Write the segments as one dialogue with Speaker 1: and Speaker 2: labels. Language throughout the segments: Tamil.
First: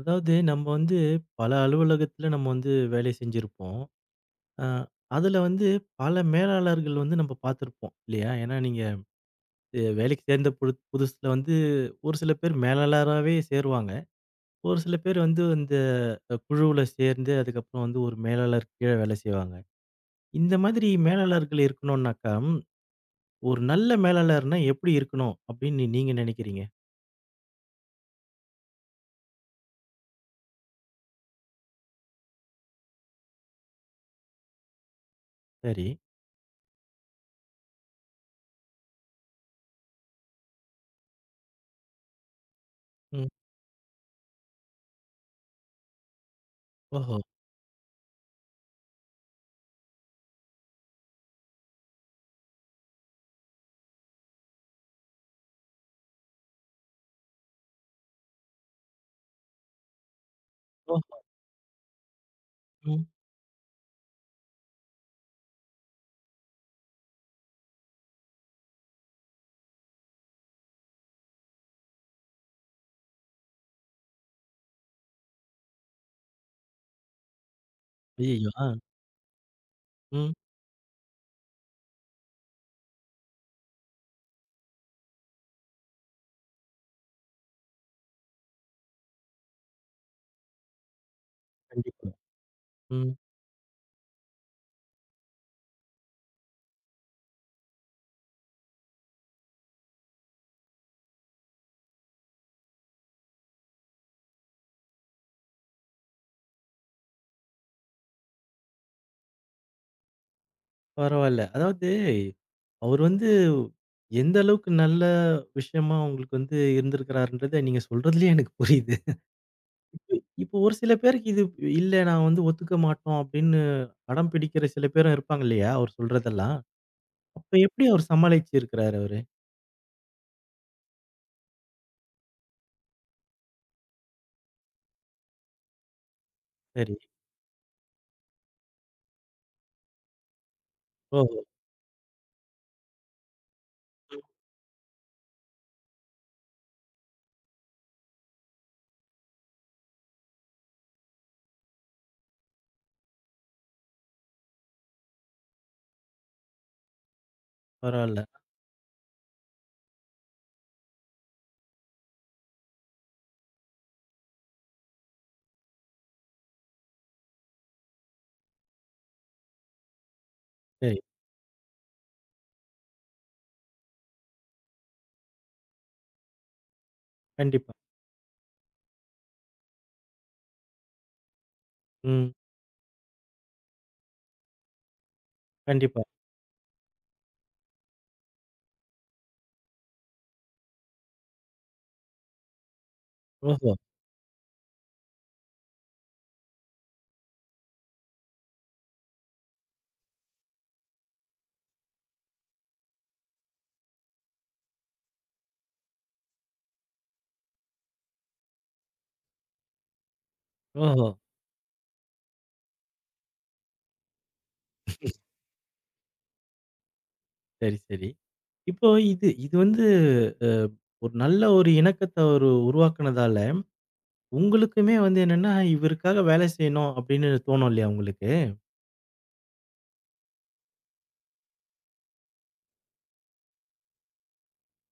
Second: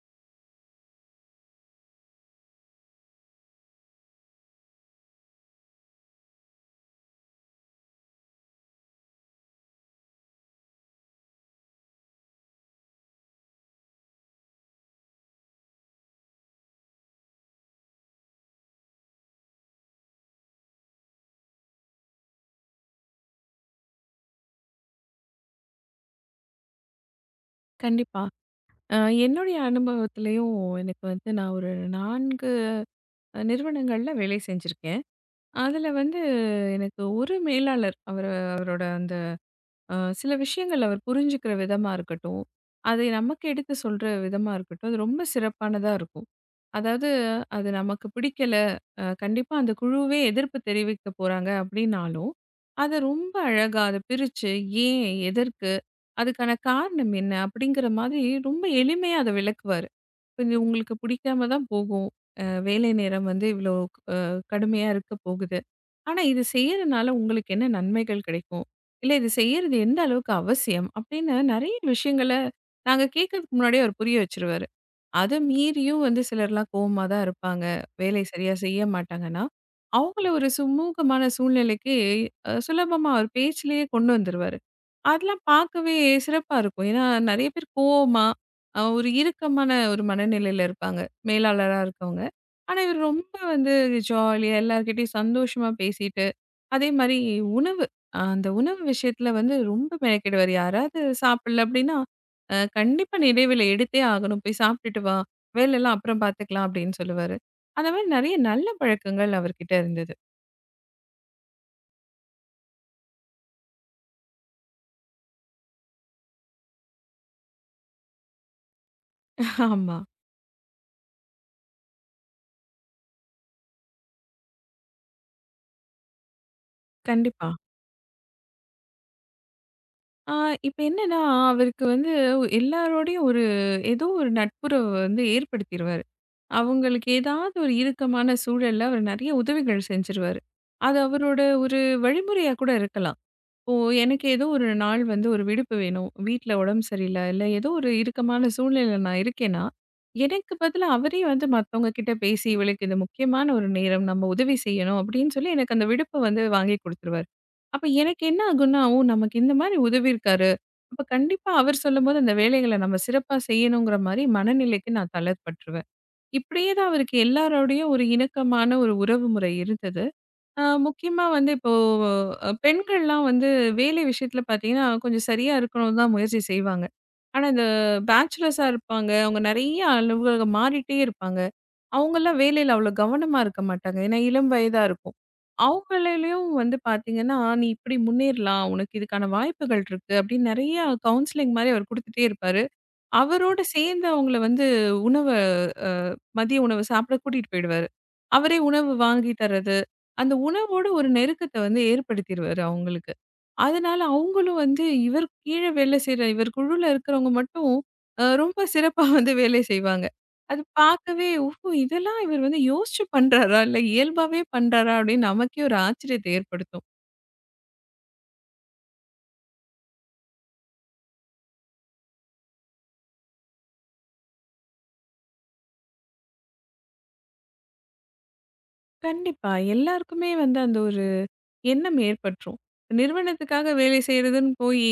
Speaker 1: அதாவது நம்ம வந்து பல அலுவலகத்துல நம்ம வந்து வேலை செஞ்சிருப்போம். அ அதுல வந்து பல மேலாளர்கள் வந்து நம்ம பார்த்திருப்போம் இல்லையா? ஏன்னா நீங்க வேலைக்கு சேர்ந்த புது புதுசுல வந்து ஒரு சில பேர் மேலாளராவே சேருவாங்க. ஒரு சில பேர் வந்து இந்த குழுவுல சேர்ந்து அதுக்கப்புறம் வந்து ஒரு மேலாளர் கீழ வேலை செய்வாங்க. இந்த மாதிரி மேலாளர்கள் இருக்கணும்னாக்கா, ம், ஒரு நல்ல மேலாளர்னா எப்படி இருக்கணும்? அப்படின்னு நீங்க நினைக்கிறீங்க?
Speaker 2: கண்டிப்பா. அ என்னுடைய அனுபவத்திலயும் எனக்கு வந்து நான் ஒரு 4 நிறுவனங்கள்ல வேலை செஞ்சிருக்கேன்.
Speaker 1: சரி.
Speaker 2: அதுல வந்து எனக்கு ஒரு மேலாளர் அவரு அவரோட அந்த அ சில விஷயங்கள் அவர் புரிஞ்சுக்கிற விதமா இருக்கட்டும், அதை
Speaker 1: ம்.
Speaker 2: நமக்கு எடுத்து சொல்ற விதமா இருக்கட்டும், அது ரொம்ப சிறப்பானதா இருக்கும். அதாவது
Speaker 1: ஓஹோ!
Speaker 2: அது நமக்கு பிடிக்கல, கண்டிப்பா அந்த குழுவே எதிர்ப்பு தெரிவிக்க போறாங்க அப்படின்னாலும், அத ரொம்ப அழகா அத பிரிச்சு, ஏன்? எதற்கு? அதுக்கான காரணம் என்ன? அப்படிங்கிற மாதிரி ரொம்ப எளிமையா அத விளக்குவாரு. "இது உங்களுக்கு
Speaker 1: ஓஹோ!
Speaker 2: பிடிக்காம தான் போகும். வேலை
Speaker 1: ம்.
Speaker 2: நேரம் வந்து இவ்ளோ அ கடுமையா இருக்க போகுது. ஆனா இது செய்யறனால உங்களுக்கு என்ன நன்மைகள் கிடைக்கும்? இல்ல இது செய்யறது எந்த அளவுக்கு அவசியம்?" அப்படின்னு நெறைய விஷயங்கள நாங்க கேட்கறதுக்கு முன்னாடியே அவர் புரிய வச்சுருவாரு. அத மீறியும் வந்து சிலர்லாம் கோவமா தான் இருப்பாங்க. வேலை
Speaker 1: ஐயய்யோ!
Speaker 2: சரியா
Speaker 1: ஆ.
Speaker 2: செய்ய மாட்டாங்கன்னா, அவங்கள
Speaker 1: ம்.
Speaker 2: ஒரு சுமூகமான சூழ்நிலைக்கு சுலபமா அவர் பேச்சிலேயே கொண்டு வந்துருவாரு. அதெல்லாம் பார்க்கவே சிறப்பா இருக்கும். ஏன்னா நெறைய பேர் கோவமா, ஒரு இறுக்கமான ஒரு மனநிலையில இருப்பாங்க. மேலாளரா
Speaker 1: கண்டிப்பா.
Speaker 2: இருக்கவங்க. ஆனா இவர்
Speaker 1: ம்.
Speaker 2: ரொம்ப வந்து ஜாலியா எல்லார்கிட்டயும் சந்தோஷமா பேசிட்டு அதே மாரி உணவு. அந்த உணவு விஷயத்துல வந்து ரொம்ப மெனக்கெடுவாரு. யாராவது சாப்பிடல அப்படின்னா, கண்டிப்பா இடைவேளை எடுத்தே ஆகணும். போய் சாப்பிட்டுட்டு வா. வேலைலாம் அப்புறம் பார்த்துக்கலாம் அப்படின்னு சொல்லுவாரு. அந்த மாரி நெறைய நல்ல பழக்கங்கள் அவர்கிட்ட இருந்தது.
Speaker 1: பரவால்ல. அதாவது அவர் வந்து எந்த அளவுக்கு நல்ல விஷயமா உங்களுக்கு வந்து இருந்திருக்கிறாருன்றத நீங்க சொல்றதுலயே எனக்கு புரியுது.
Speaker 2: ஆமா.
Speaker 1: இப்போ ஒரு சில பேருக்கு இது இல்ல நான் வந்து ஒத்துக்க மாட்டோம் அப்படின்னு அடம் பிடிக்கிற சில பேரும் இருப்பாங்க இல்லையா? அவர் சொல்றதெல்லாம்.
Speaker 2: கண்டிப்பா.
Speaker 1: அப்ப எப்படி அவர் சமாளிச்சு இருக்கிறாரு அவரு?
Speaker 2: ஆ இப்ப என்னன்னா, அவருக்கு வந்து எல்லாரோடையும் ஒரு ஏதோ ஒரு நட்புறவு வந்து ஏற்படுத்திருவாரு.
Speaker 1: சரி.
Speaker 2: அவங்களுக்கு ஏதாவது ஒரு இறுக்கமான சூழல்ல அவர் நெறைய உதவிகள் செஞ்சுருவாரு. அது அவரோட
Speaker 1: ஓஹோ!
Speaker 2: ஒரு வழிமுறையா கூட இருக்கலாம். இப்போ
Speaker 1: ம்.
Speaker 2: எனக்கு ஏதோ ஒரு நாள் வந்து ஒரு விடுப்பு வேணும். வீட்ல உடம்பு சரியில்ல, இல்ல ஏதோ ஒரு இறுக்கமான சூழ்நிலையில நான் இருக்கேன்னா, எனக்கு பதிலா அவரே வந்து மத்தவங்க கிட்ட பேசி, "இவளுக்கு இது முக்கியமான ஒரு நேரம். நம்ம உதவி செய்யணும்." அப்படின்னு சொல்லி எனக்கு அந்த விடுப்ப வந்து வாங்கி குடுத்துருவாரு. அப்ப
Speaker 1: பரவால்ல.
Speaker 2: எனக்கு என்ன ஆகும்னா, "ஓ! நமக்கு இந்த மாரி உதவியிருக்காரு. அப்ப கண்டிப்பா அவர் சொல்லும்போது அந்த வேலைகள நம்ம சிறப்பா செய்யணுங்கிற" மாரி மனநிலைக்கு நான் தள்ளப்பட்டுருவேன். இப்படியே தான் அவருக்கு எல்லாரோடையும் ஒரு இணக்கமான ஒரு உறவு முறை இருந்தது. ஆ,
Speaker 1: சரி.
Speaker 2: முக்கியமா வந்து இப்போ பெண்கள்லாம் வந்து வேலை விஷயத்துல பார்த்தீங்கன்னா, கொஞ்சம் சரியா இருக்கணும்னு தான் முயற்சி செய்வாங்க. ஆனா, இந்த
Speaker 1: கண்டிப்பா.
Speaker 2: பேச்சுலர்ஸா இருப்பாங்க. அவங்க நிறைய அலுவலகம் மாறிட்டே இருப்பாங்க.
Speaker 1: ம்.
Speaker 2: அவங்கலாம் வேலையில அவ்வளோ கவனமா இருக்க மாட்டாங்க. ஏன்னா, இளம் வயதா இருக்கும்.
Speaker 1: கண்டிப்பா.
Speaker 2: அவங்களையும் வந்து பார்த்தீங்கன்னா, "நீ இப்படி முன்னேறலாம். உனக்கு இதுக்கான வாய்ப்புகள் இருக்கு." அப்படின்னு நிறைய கவுன்சிலிங் மாரி அவர் குடுத்துட்டே இருப்பாரு. அவரோட
Speaker 1: ஓஹோ!
Speaker 2: சேர்ந்து அவங்கள வந்து உணவ அ மதிய உணவு சாப்பிட கூட்டிட்டு போயிடுவாரு. அவரே உணவு வாங்கி தர்றது, அந்த உணவோட ஒரு நெருக்கத்த வந்து ஏற்படுத்திருவாரு அவங்களுக்கு. அதனால அவங்களும் வந்து இவர் கீழ வேலை செய்ற இவர் குழுல இருக்கிறவங்க மட்டும் ரொம்ப சிறப்பா வந்து வேலை செய்வாங்க. அது
Speaker 1: ஓஹோ!
Speaker 2: பார்க்கவே ஓஹோ! இதெல்லாம் இவர் வந்து யோசிச்சு பண்றாரா? இல்ல இயல்பாவே பண்றாரா? அப்படின்னு நமக்கே ஒரு ஆச்சரியத்த ஏற்படுத்தும்.
Speaker 1: சரி, சரி. இப்போ இது இது வந்து அ ஒரு நல்ல ஒரு இணக்கத்த அவரு உருவாக்குனதால உங்களுக்குமே வந்து என்னன்னா, இவருக்காக வேலை செய்யணும் அப்படின்னு தோணும் இல்லையா உங்களுக்கு?
Speaker 2: கண்டிப்பா. எல்லாருக்குமே வந்து அந்த ஒரு எண்ணம் ஏற்பட்டுரும். நிறுவனத்துக்காக வேலை செய்றதுன்னு போயி,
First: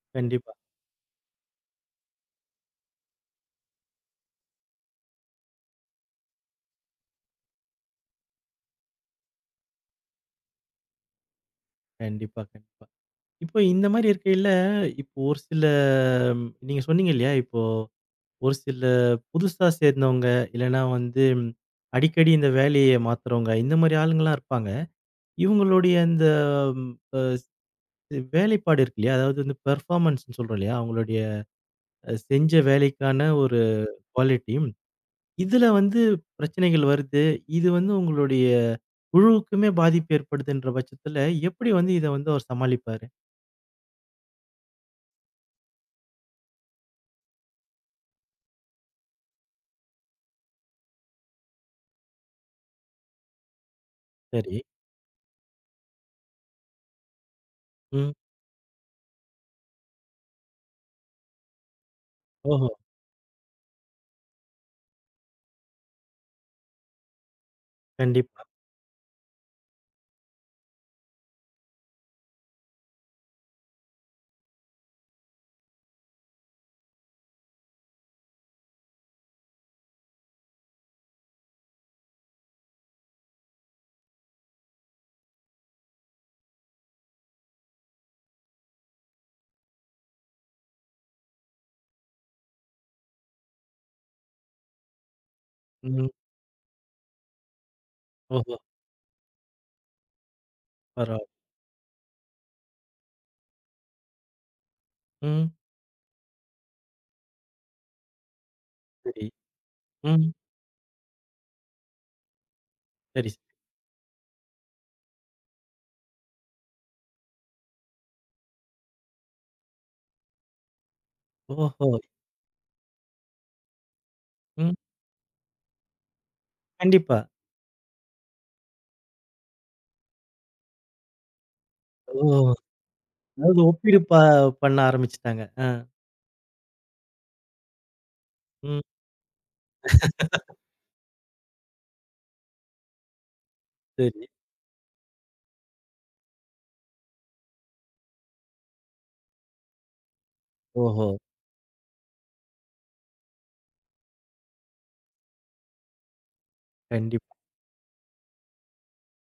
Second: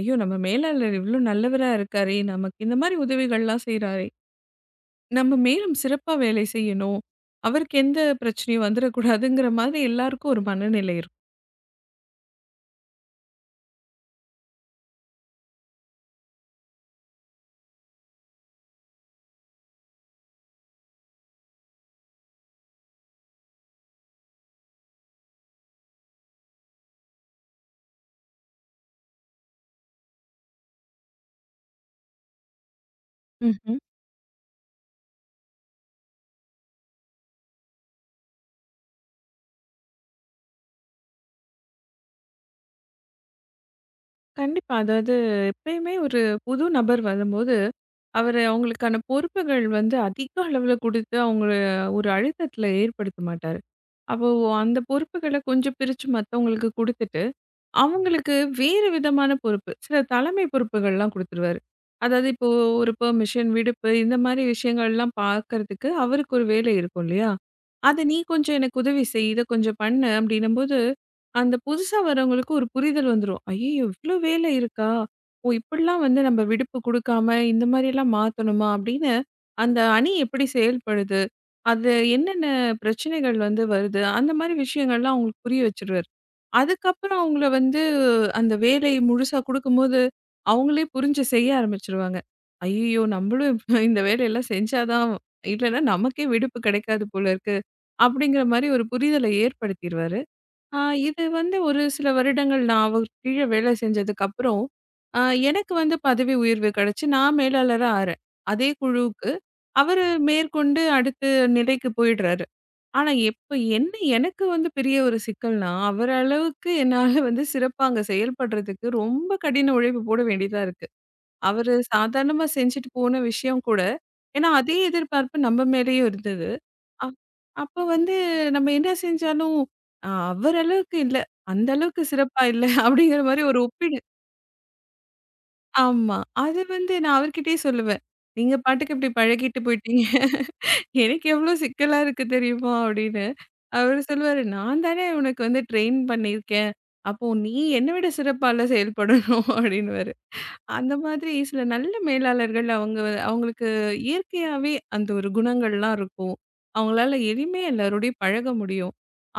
Speaker 2: ஐயோ! நம்ம
Speaker 1: கண்டிப்பா,
Speaker 2: மேலாளர் இவ்ளோ நல்லவரா இருக்காரே! நமக்கு இந்த மாரி உதவிகள்லாம் செய்றாரே! நம்ம மேலும் சிறப்பா வேலை செய்யணும். அவருக்கு எந்த பிரச்சனையும் வந்துரக்கூடாதுங்கிற மாதிரி எல்லாருக்கும் ஒரு மனநிலை இருக்கும்.
Speaker 1: கண்டிப்பா, கண்டிப்பா. இப்போ இந்த மாரி இருக்கையில, இப்போ ஒரு சில ம், நீங்க சொன்னீங்க இல்லையா? இப்போ ஒரு சில புதுசா சேர்ந்தவங்க, இல்லன்னா வந்து ம், அடிக்கடி இந்த வேலைய மாத்துறவங்க, இந்த மாரி ஆளுங்கலாம் இருப்பாங்க. இவங்களுடைய அந்த அ வேலைப்பாடு இருக்கு இல்லையா? அதாவது வந்து பெர்ஃபார்மன்ஸ்ன்னு சொல்றோம் இல்லையா? அவங்களுடைய செஞ்ச வேலைக்கான ஒரு
Speaker 2: ம்ஹ்ம்.
Speaker 1: குவாலிட்டி இதுல வந்து பிரச்சனைகள் வருது. இது வந்து உங்களுடைய குழுவுக்குமே பாதிப்பு ஏற்படுதுன்ற பட்சத்துல, எப்படி வந்து இத வந்து அவர் சமாளிப்பாரு?
Speaker 2: கண்டிப்பா. அதாவது எப்பயுமே ஒரு புது நபர் வரும்போது, அவரு அவங்களுக்கான பொறுப்புகள் வந்து அதிக அளவுல குடுத்து அவங்கள ஒரு அழுத்தத்துல ஏற்படுத்த மாட்டாரு. அப்போ
Speaker 1: சரி.
Speaker 2: அந்த பொறுப்புகள கொஞ்சம் பிரிச்சு மத்தவங்களுக்கு குடுத்துட்டு
Speaker 1: ம்.
Speaker 2: அவங்களுக்கு வேறு விதமான பொறுப்பு. சில தலைமை பொறுப்புகள்லாம் குடுத்துருவாரு. அதாவது இப்போ
Speaker 1: ஓஹோ!
Speaker 2: ஒரு பெர்மிஷன், விடுப்பு இந்த மாரி விஷயங்கள்லாம் பார்க்கறதுக்கு அவருக்கு ஒரு வேலை இருக்கும் இல்லையா? "அத நீ
Speaker 1: கண்டிப்பா.
Speaker 2: கொஞ்சம் எனக்கு உதவி செய். இத கொஞ்சம் பண்ணு" அப்படின்னும்போது, அந்த புதுசா வரவங்களுக்கு ஒரு புரிதல் வந்துரும். "ஐயய்யோ! இவ்ளோ வேலை இருக்கா? ஓ! இப்படிலாம் வந்து நம்ம விடுப்பு குடுக்காம இந்த மாரியெல்லாம் மாத்தணுமா?" அப்படின்னு அந்த அணி எப்படி செயல்படுது? அது என்னென்ன பிரச்சனைகள் வந்து வருது? அந்த மாரி விஷயங்கள்லாம் அவங்களுக்கு புரிய வச்சுருவாரு. அதுக்கப்புறம் அவங்கள வந்து அந்த வேலை முழுசா குடுக்கும்போது, அவங்களே புரிஞ்சு செய்ய ஆரம்பிச்சுருவாங்க. "ஐய்யய்யோ! நம்மளும் இப்ப இந்த வேலையெல்லாம் செஞ்சா தான் இல்லன்னா
Speaker 1: ம்.
Speaker 2: நமக்கே விடுப்பு கிடைக்காது போல இருக்கு." அப்படிங்கிற
Speaker 1: ஓஹோ!
Speaker 2: மாரி ஒரு புரிதல ஏற்படுத்திருவாரு. ஆ இது
Speaker 1: பரவால்ல.
Speaker 2: வந்து ஒரு சில வருடங்கள் நான் அவர் கீழ வேலை செஞ்சதுக்கப்புறம், அ
Speaker 1: ம்.
Speaker 2: எனக்கு வந்து பதவி உயர்வு கிடைச்சு, நான் மேலாளரா ஆறேன். அதே
Speaker 1: சரி.
Speaker 2: குழுவுக்கு. அவரு
Speaker 1: ம்.
Speaker 2: மேற்கொண்டு அடுத்த நிலைக்கு போயிடுறாரு. ஆனா
Speaker 1: சரி, சரி.
Speaker 2: எப்ப என்ன எனக்கு வந்து பெரிய ஒரு சிக்கல்னா, அவர் அளவுக்கு என்னால வந்து சிறப்பா அங்க செயல்படுறதுக்கு ரொம்ப கடின உழைப்பு போட வேண்டியதா இருக்கு. அவரு
Speaker 1: ஓஹோ!
Speaker 2: சாதாரணமா செஞ்சுட்டு போன விஷயம் கூட ஏன்னா,
Speaker 1: ம்.
Speaker 2: அதே எதிர்பார்ப்பு நம்ம மேலேயும் இருந்தது. அப்
Speaker 1: கண்டிப்பா.
Speaker 2: அப்போ வந்து நம்ம என்ன செஞ்சாலும், அவர் அளவுக்கு இல்ல. அந்த அளவுக்கு சிறப்பா
Speaker 1: ஓ!
Speaker 2: இல்ல அப்படிங்கிற மாரி ஒரு
Speaker 1: அதாவது
Speaker 2: ஒப்பீடு
Speaker 1: ஒப்பீடு பண்ண ஆரம்பிச்சுட்டாங்க. ஆ.
Speaker 2: ஆமா. அது வந்து நான் அவர்கிட்டயே சொல்லுவேன். "நீங்க
Speaker 1: ம்.
Speaker 2: பாட்டுக்கு இப்படி பழகிட்டு போயிட்டீங்க. எனக்கு எவ்வளோ சிக்கலா இருக்கு தெரியுமா?" அப்படின்னு. அவரு
Speaker 1: சரி.
Speaker 2: சொல்லுவாரு, "நான் தானே உனக்கு வந்து ட்ரெயின் பண்ணியிருக்கேன். அப்போ நீ என்ன விட சிறப்பால்ல செயல்படணும்" அப்படின்னுவாரு. அந்த
Speaker 1: ஓஹோ!
Speaker 2: மாதிரி சில நல்ல மேலாளர்கள் அவங்க அவங்களுக்கு இயற்கையாவே அந்த ஒரு குணங்கள்லாம் இருக்கும். அவங்களால
Speaker 1: கண்டிப்பா.
Speaker 2: எளிமையா எல்லாரோடையும் பழக முடியும்.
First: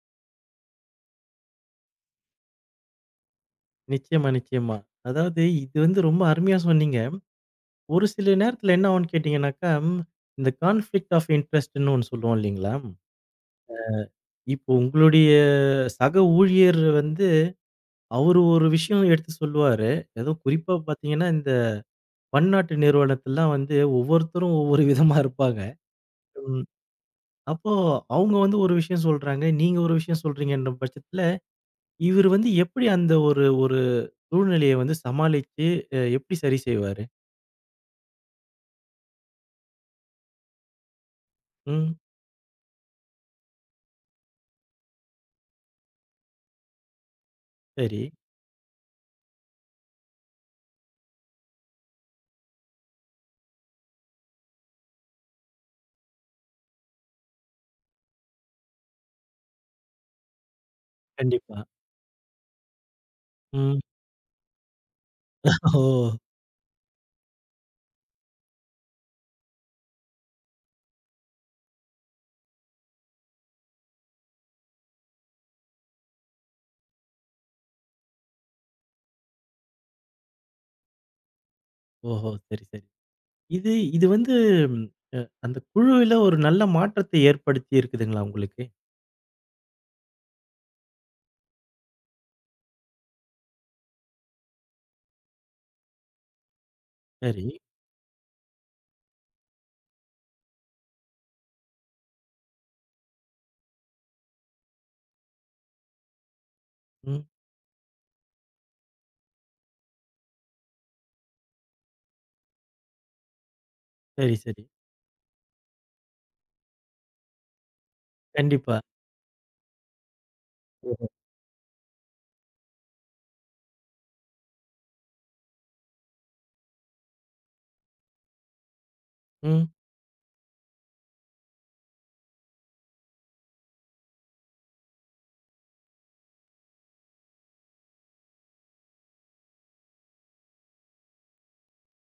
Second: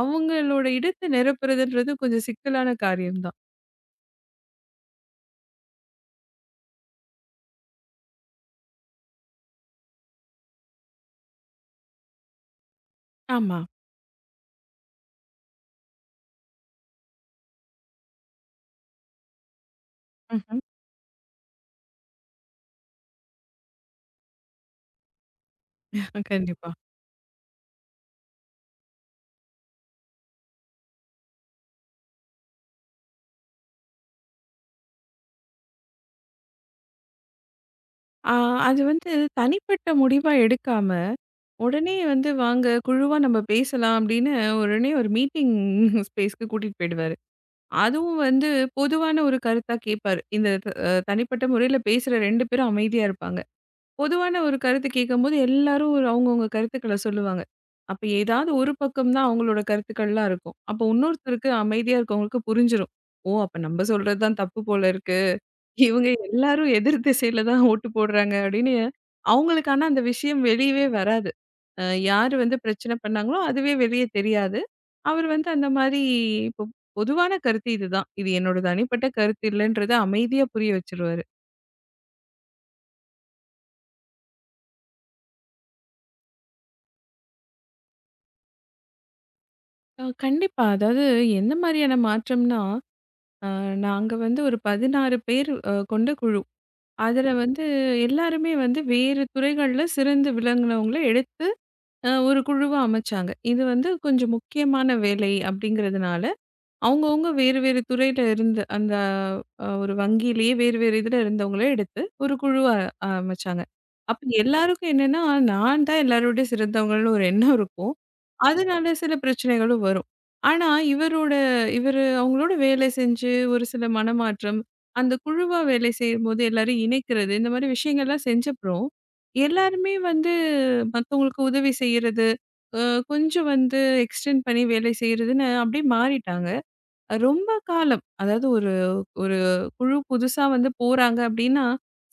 Speaker 2: அவங்களோட இடத்த நிரப்புறதுன்றது கொஞ்சம் சிக்கலான காரியம் தான்.
Speaker 1: நிச்சயமா, நிச்சயமா. அதாவது இது வந்து ரொம்ப அருமையா சொன்னீங்க. ஒரு சில நேரத்துல என்ன ஆகும்ன்னு கேட்டீங்கன்னாக்கா, ம், இந்த கான்ஃப்ளிக்ட் ஆஃப் இன்ட்ரெஸ்ட்ன்னு ஒண்ணு சொல்லுவோம் இல்லீங்களா?
Speaker 2: ஆமா.
Speaker 1: இப்போ உங்களுடைய சக ஊழியர் வந்து அவரு ஒரு விஷயம் எடுத்து சொல்லுவாரு. அதுவும்
Speaker 2: ம்ஹ்ம்.
Speaker 1: குறிப்பா பார்த்தீங்கன்னா, இந்த பன்னாட்டு நிறுவனத்துலலாம் வந்து ஒவ்வொருத்தரும் ஒவ்வொரு விதமா இருப்பாங்க. ம்.
Speaker 2: கண்டிப்பா.
Speaker 1: அப்போ அவங்க வந்து ஒரு விஷயம் சொல்றாங்க. நீங்க ஒரு விஷயம் சொல்றீங்கன்ற பட்சத்துல, இவரு வந்து எப்படி அந்த ஒரு ஒரு சூழ்நிலைய வந்து சமாளிச்சு எப்படி சரி செய்வாரு?
Speaker 2: ஆ அது வந்து தனிப்பட்ட முடிவா எடுக்காம,
Speaker 1: ம்.
Speaker 2: உடனே வந்து வாங்க குழுவா நம்ம பேசலாம் அப்படின்னு உடனே ஒரு மீட்டிங் ஸ்பேஸ்க்கு கூட்டிட்டு போயிடுவாரு.
Speaker 1: சரி.
Speaker 2: அதுவும் வந்து பொதுவான ஒரு கருத்தா கேட்பாரு. இந்த த தனிப்பட்ட முறையில பேசுற 2 பேரும் அமைதியா இருப்பாங்க. பொதுவான ஒரு கருத்து கேட்கும்போது எல்லாரும் ஒரு அவங்கவங்க கருத்துக்கள சொல்லுவாங்க. அப்ப ஏதாவது ஒரு பக்கம் தான் அவங்களோட கருத்துக்கள்லாம் இருக்கும். அப்போ இன்னொருத்தருக்கு
Speaker 1: கண்டிப்பா.
Speaker 2: அமைதியா இருக்கவங்களுக்கு புரிஞ்சிரும். ஓ! அப்ப
Speaker 1: ம்.
Speaker 2: நம்ம சொல்றது தான் தப்பு போல இருக்கு. இவங்க
Speaker 1: ஓ!
Speaker 2: எல்லாரும் எதிர் திசையில தான் ஓட்டு போடுறாங்க அப்படின்னு அவங்களுக்கு ஆனா அந்த விஷயம் வெளியவே வராது. அ யாரு வந்து பிரச்சனை பண்ணாங்களோ அதுவே வெளியே தெரியாது. அவர் வந்து அந்த மாரி இப்போ பொதுவான கருத்து இதுதான். இது என்னோட தனிப்பட்ட கருத்து இல்லன்றத அமைதியா புரிய வச்சுருவாரு.
Speaker 1: ஓஹோ! சரி, சரி. இது இது வந்து ம், அ அந்த குழுவில ஒரு நல்ல மாற்றத்தை ஏற்படுத்தி இருக்குதுங்களா உங்களுக்கு?
Speaker 2: கண்டிப்பா. அதாவது எந்த மாரியான மாற்றம்னா அ நாங்க வந்து ஒரு 16 பேர் கொண்ட குழு. அதுல
Speaker 1: சரி.
Speaker 2: வந்து எல்லாருமே வந்து வேறு துறைகள்ல சிறந்து விளங்குனவங்கள எடுத்து ஒரு குழுவா அமைச்சாங்க. இது வந்து கொஞ்சம் முக்கியமான வேலை அப்படிங்கிறதுனால,
Speaker 1: ம்.
Speaker 2: அவங்கவங்க வேறு வேறு துறையில இருந்து அந்த ஒரு வங்கியிலேயே வேறு வேறு இதுல இருந்தவங்கள எடுத்து ஒரு குழு அமைச்சாங்க. அப்ப
Speaker 1: சரி, சரி.
Speaker 2: எல்லாருக்கும் என்னன்னா, நான் தான் எல்லாரோட சிறந்தவங்கன்னு ஒரு எண்ணம் இருக்கும்.
Speaker 1: கண்டிப்பா.
Speaker 2: அதனால சில பிரச்சனைகளும் வரும். ஆனா
Speaker 1: ஓஹோ!
Speaker 2: இவரோட இவரு அவங்களோட வேலை செஞ்சு ஒரு சில மனமாற்றம், அந்த குழுவா வேலை செய்யும்போது எல்லாரையும் இணைக்கிறது, இந்த மாரி விஷயங்கள்லாம் செஞ்சப்புறம்,
Speaker 1: ம்.
Speaker 2: எல்லாருமே வந்து மத்தவங்களுக்கு உதவி செய்யறது, அ கொஞ்சம் வந்து எக்ஸ்டெண்ட் பண்ணி வேலை செய்றதுன்னு அப்படியே மாறிட்டாங்க. ரொம்ப காலம். அதாவது ஒரு ஒரு குழு புதுசா வந்து போறாங்க அப்டின்னா,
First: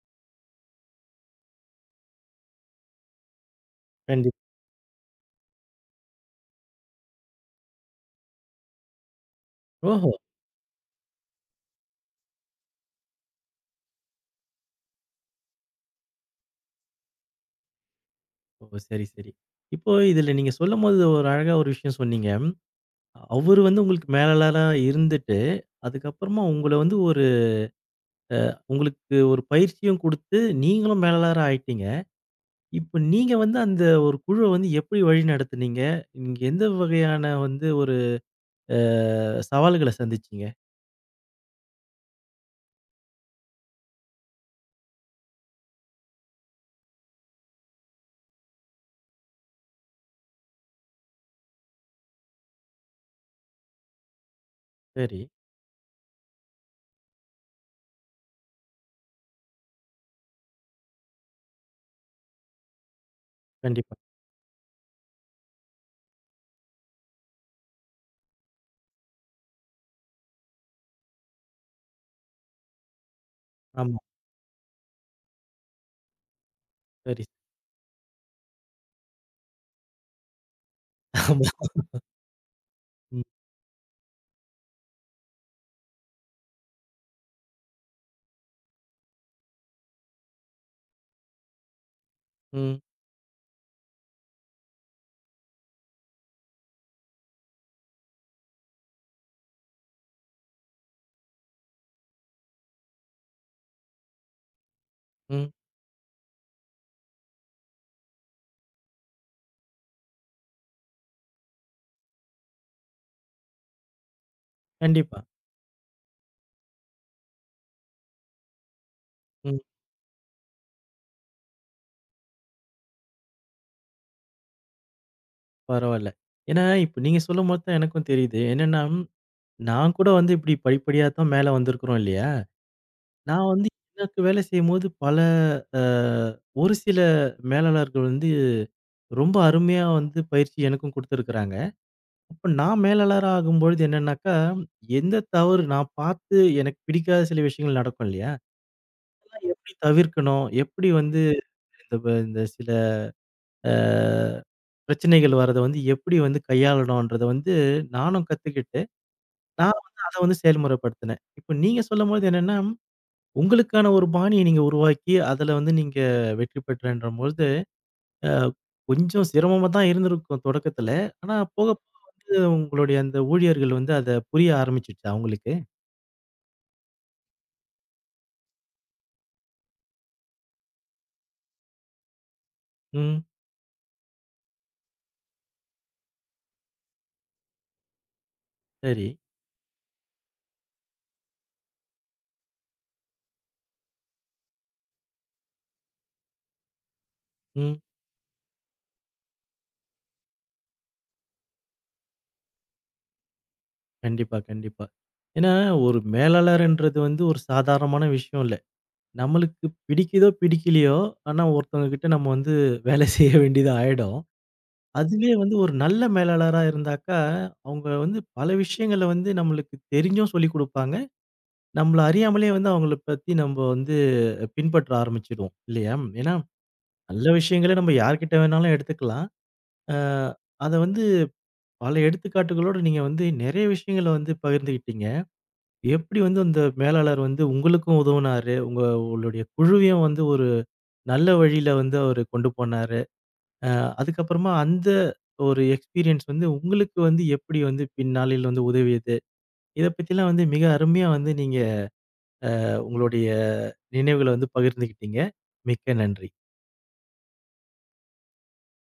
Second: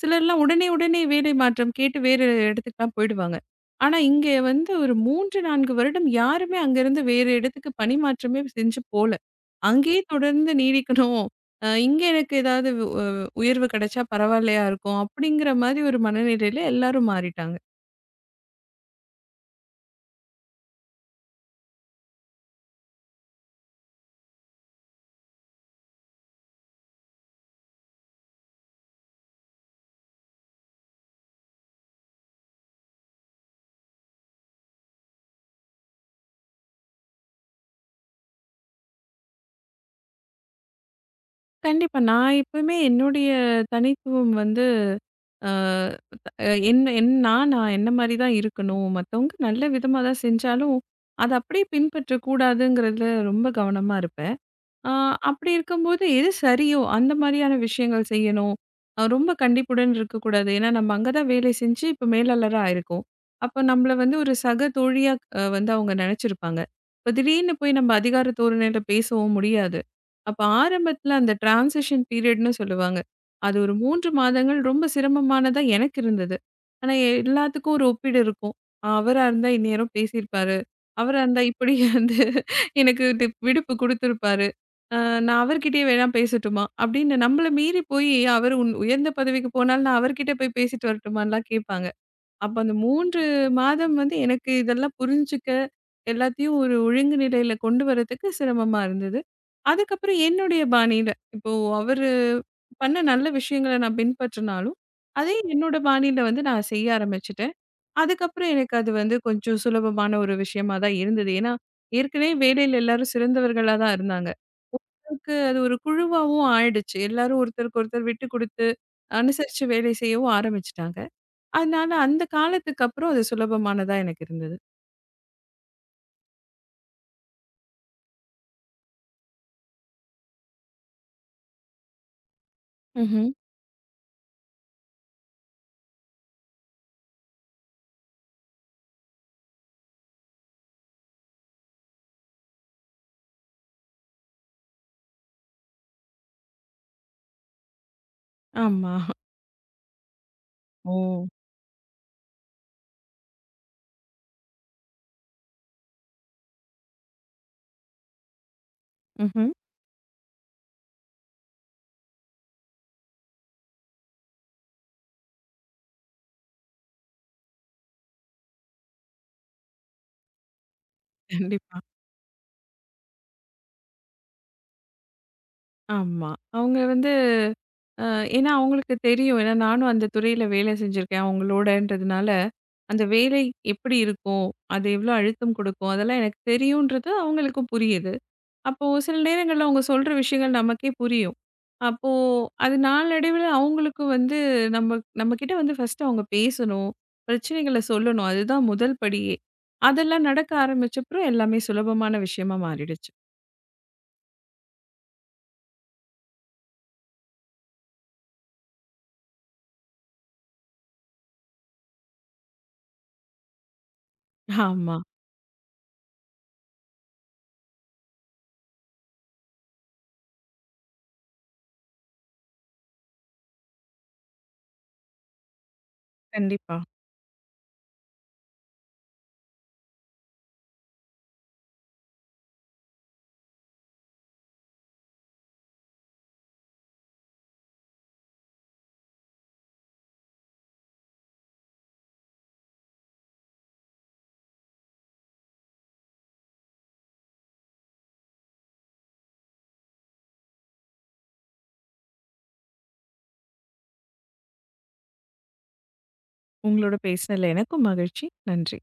Speaker 2: சிலர்லாம் உடனே உடனே வேலை மாற்றம் கேட்டு வேறு இடத்துக்குலாம் போயிடுவாங்க. ஆனா, இங்கே
Speaker 1: கண்டிப்
Speaker 2: வந்து ஒரு 3, 4 வருடம் யாருமே அங்கேருந்து வேறு இடத்துக்கு பணி மாற்றமே செஞ்சு போல. அங்கேயே
Speaker 1: ஓஹோ!
Speaker 2: தொடர்ந்து நீடிக்கணும். இங்க எனக்கு ஏதாவது உயர்வு கிடைச்சா பரவாயில்லையா இருக்கும். அப்படிங்கிற மாரி ஒரு மனநிலையில எல்லாரும் மாறிட்டாங்க.
Speaker 1: ஓ! சரி, சரி. இப்போ இதுல நீங்க சொல்லும்போது ஒரு அழகா ஒரு விஷயம் சொன்னீங்க. அவரு வந்து உங்களுக்கு மேலாளரா இருந்துட்டு, அதுக்கப்புறமா உங்கள வந்து ஒரு உங்களுக்கு ஒரு பயிற்சியும் குடுத்து, நீங்களும் மேலாளரா ஆயிட்டீங்க. இப்ப நீங்க வந்து அந்த ஒரு குழுவ வந்து எப்படி வழிநடத்துனீங்க? நீங்க எந்த வகையான வந்து ஒரு அ சவால்கள சந்திச்சீங்க?
Speaker 2: கண்டிப்பா. நான் எப்பவுமே என்னுடைய தனித்துவம் வந்து அ அ என்ன என் நான் நான் என்ன மாரி தான் இருக்கணும். மத்தவங்க நல்ல விதமா தான் செஞ்சாலும், அத அப்படியே பின்பற்றக்கூடாதுங்கிறதுல ரொம்ப கவனமா இருப்பேன். ஆ,
Speaker 1: சரி.
Speaker 2: அப்படி இருக்கும்போது எது சரியோ அந்த மாதிரியான விஷயங்கள் செய்யணும். ரொம்ப கண்டிப்புடன் இருக்கக்கூடாது. ஏன்னா நம்ம அங்க தான் வேலை செஞ்சு இப்போ மேலாளரா ஆயிருக்கோம். அப்போ நம்மள
Speaker 1: கண்டிப்பா.
Speaker 2: வந்து ஒரு சக தோழியா வந்து அவங்க நெனச்சிருப்பாங்க. இப்போ திடீர்னு போய் நம்ம அதிகார தோரணையில பேசவும் முடியாது. அப்ப ஆரம்பத்தில அந்த டிரான்சிஷன் பீரியட்ன்னு சொல்லுவாங்க. அது ஒரு
Speaker 1: ஆமா.
Speaker 2: 3 மாதங்கள் ரொம்ப சிரமமானதா எனக்கு இருந்தது. ஆனா
Speaker 1: சரி.
Speaker 2: எல்லாத்துக்கும் ஒரு ஒப்பீடு இருக்கும். அவரா இருந்தா இந்நேரம் பேசியிருப்பாரு. அவரா இருந்தா
Speaker 1: ஆமா.
Speaker 2: இப்படி வந்து எனக்கு
Speaker 1: ம்.
Speaker 2: இது விடுப்பு குடுத்திருப்பாரு. அ நான் அவர்கிட்டயே வேணா பேசட்டுமா? அப்படின்னு நம்மள மீறி போயி அவரு உன் உயர்ந்த பதவிக்கு போனாலும், நான் அவர்கிட்ட போய் பேசிட்டு வரட்டுமான்லாம் கேட்பாங்க. அப்ப அந்த
Speaker 1: ம்.
Speaker 2: 3 மாதம் வந்து எனக்கு இதெல்லாம் புரிஞ்சுக்க, எல்லாத்தையும் ஒரு ஒழுங்கு நிலையில கொண்டு வரதுக்கு சிரமமா இருந்தது. அதுக்கப்புறம் என்னுடைய பாணியில, இப்போ அவரு பண்ண நல்ல விஷயங்கள நான் பின்பற்றினாலும், அதே
Speaker 1: ம்.
Speaker 2: என்னோட பாணியில வந்து நான் செய்ய ஆரம்பிச்சுட்டேன். அதுக்கப்புறம் எனக்கு அது வந்து கொஞ்சம் சுலபமான ஒரு விஷயமா தான் இருந்தது. ஏன்னா, ஏற்கனவே வேலையில எல்லாரும் சிறந்தவர்களா தான் இருந்தாங்க.
Speaker 1: கண்டிப்பா.
Speaker 2: அளவுக்கு அது ஒரு குழுவாவும் ஆயிடுச்சு. எல்லாரும் ஒருத்தருக்கு ஒருத்தர் விட்டு குடுத்து,
Speaker 1: ம்.
Speaker 2: அனுசரிச்சு வேலை செய்யவும் ஆரம்பிச்சுட்டாங்க. அதனால அந்த காலத்துக்கு அப்புறம் அது சுலபமானதா எனக்கு இருந்தது.
Speaker 1: பரவால்ல. ஏன்னா, இப்ப நீங்க சொல்லும்போது தான் எனக்கும் தெரியுது. என்னன்னா, நான் கூட வந்து இப்படி படிப்படியா தான் மேல வந்திருக்கிறோம் இல்லையா?
Speaker 2: ம்ஹ்ம்.
Speaker 1: நான் வந்து எனக்கு வேலை செய்யும்போது பல அ ஒரு சில மேலாளர்கள் வந்து ரொம்ப அருமையா வந்து பயிற்சி எனக்கும் குடுத்துருக்கிறாங்க. அப்ப நான் மேலாளரா ஆகும்பொழுது என்னன்னாக்கா, எந்த தவறு நான் பார்த்து எனக்கு பிடிக்காத சில விஷயங்கள் நடக்கும் இல்லையா?
Speaker 2: ஆமா.
Speaker 1: அதெல்லாம் எப்படி தவிர்க்கணும்? எப்படி வந்து
Speaker 2: ஓ!
Speaker 1: இந்த இந்த சில அ பிரச்சனைகள் வரத வந்து எப்படி வந்து கையாளணும்ன்றத வந்து நானும் கத்துக்கிட்டு,
Speaker 2: ம்ஹ்ம்.
Speaker 1: நான் வந்து அத வந்து செயல்முறைப்படுத்தினேன். இப்ப நீங்க சொல்லும்போது என்னன்னா, உங்களுக்கான ஒரு பாணிய நீங்க உருவாக்கி, அதுல வந்து நீங்க வெற்றி பெற்றேன்றபொழுது, அ கொஞ்சம் சிரமமா தான் இருந்திருக்கும் தொடக்கத்துல. ஆனா போக
Speaker 2: கண்டிப்பா.
Speaker 1: போக வந்து உங்களுடைய அந்த ஊழியர்கள் வந்து அத புரிய ஆரம்பிச்சுடுச்சா அவங்களுக்கு?
Speaker 2: ஆமா. அவங்க வந்து அ ஏன்னா அவங்களுக்கு தெரியும். ஏன்னா நானும் அந்த துறையில வேலை செஞ்சிருக்கேன் அவங்களோடன்றதுனால, அந்த
Speaker 1: ம்.
Speaker 2: வேலை எப்படி இருக்கும்? அது எவ்வளோ அழுத்தம் குடுக்கும்? அதெல்லாம் எனக்கு தெரியுன்றது அவங்களுக்கும் புரியுது. அப்போ
Speaker 1: சரி.
Speaker 2: சில நேரங்கள்ல அவங்க சொல்ற விஷயங்கள் நமக்கே புரியும். அப்போ அது நாளடைவில அவங்களுக்கும் வந்து நம்மகிட்ட வந்து ஃபர்ஸ்ட்டு அவங்க பேசணும். பிரச்சனைகள
Speaker 1: ம்.
Speaker 2: சொல்லணும். அதுதான் முதல் படியே. அதெல்லாம் நடக்க ஆரம்பிச்சப்புறம் எல்லாமே சுலபமான விஷயமா மாறிடுச்சு.
Speaker 1: கண்டிப்பா, கண்டிப்பா. ஏன்னா ஒரு மேலாளர்ன்றது வந்து ஒரு சாதாரணமான விஷயம் இல்ல. நம்மளுக்கு பிடிக்குதோ, பிடிக்கலையோ! ஆனா ஒருத்தவங்க கிட்ட நம்ம வந்து வேலை செய்ய வேண்டியதா ஆயிடும்.
Speaker 2: ஆமா.
Speaker 1: அதுவே வந்து ஒரு நல்ல மேலாளரா இருந்தாக்கா, அவுங்க வந்து பல விஷயங்கள வந்து நம்மளுக்கு தெரிஞ்சும் சொல்லிக் குடுப்பாங்க. நம்மள அறியாமலே வந்து அவுங்கள பத்தி நம்ப வந்து பின்பற்ற ஆரம்பிச்சுடுவோம். இல்லையா? ஏன்னா,
Speaker 2: கண்டிப்பா.
Speaker 1: நல்ல விஷயங்கள நம்ம யார்கிட்ட வேணாலும் எடுத்துக்கலாம். அ அத வந்து பல எடுத்துக்காட்டுகளோட நீங்க வந்து நெறைய விஷயங்கள வந்து பகிர்ந்துகிட்டீங்க. எப்படி வந்து அந்த மேலாளர் வந்து உங்களுக்கும் உதவுனாரு? உங்களுடைய குழுவையும் வந்து ஒரு நல்ல வழியில வந்து அவரு கொண்டு போனாரு. அ அதுக்கப்புறமா அந்த ஒரு எக்ஸ்பீரியன்ஸ் வந்து உங்களுக்கு வந்து எப்படி வந்து பின்னாளில் வந்து உதவியது? இத பத்திலாம் வந்து மிக அருமையா வந்து நீங்க உங்களுடைய நினைவுகள வந்து பகிர்ந்துக்கிட்டீங்க. மிக்க நன்றி.
Speaker 2: உங்களோட பேசினதுல எனக்கும் மகிழ்ச்சி. நன்றி.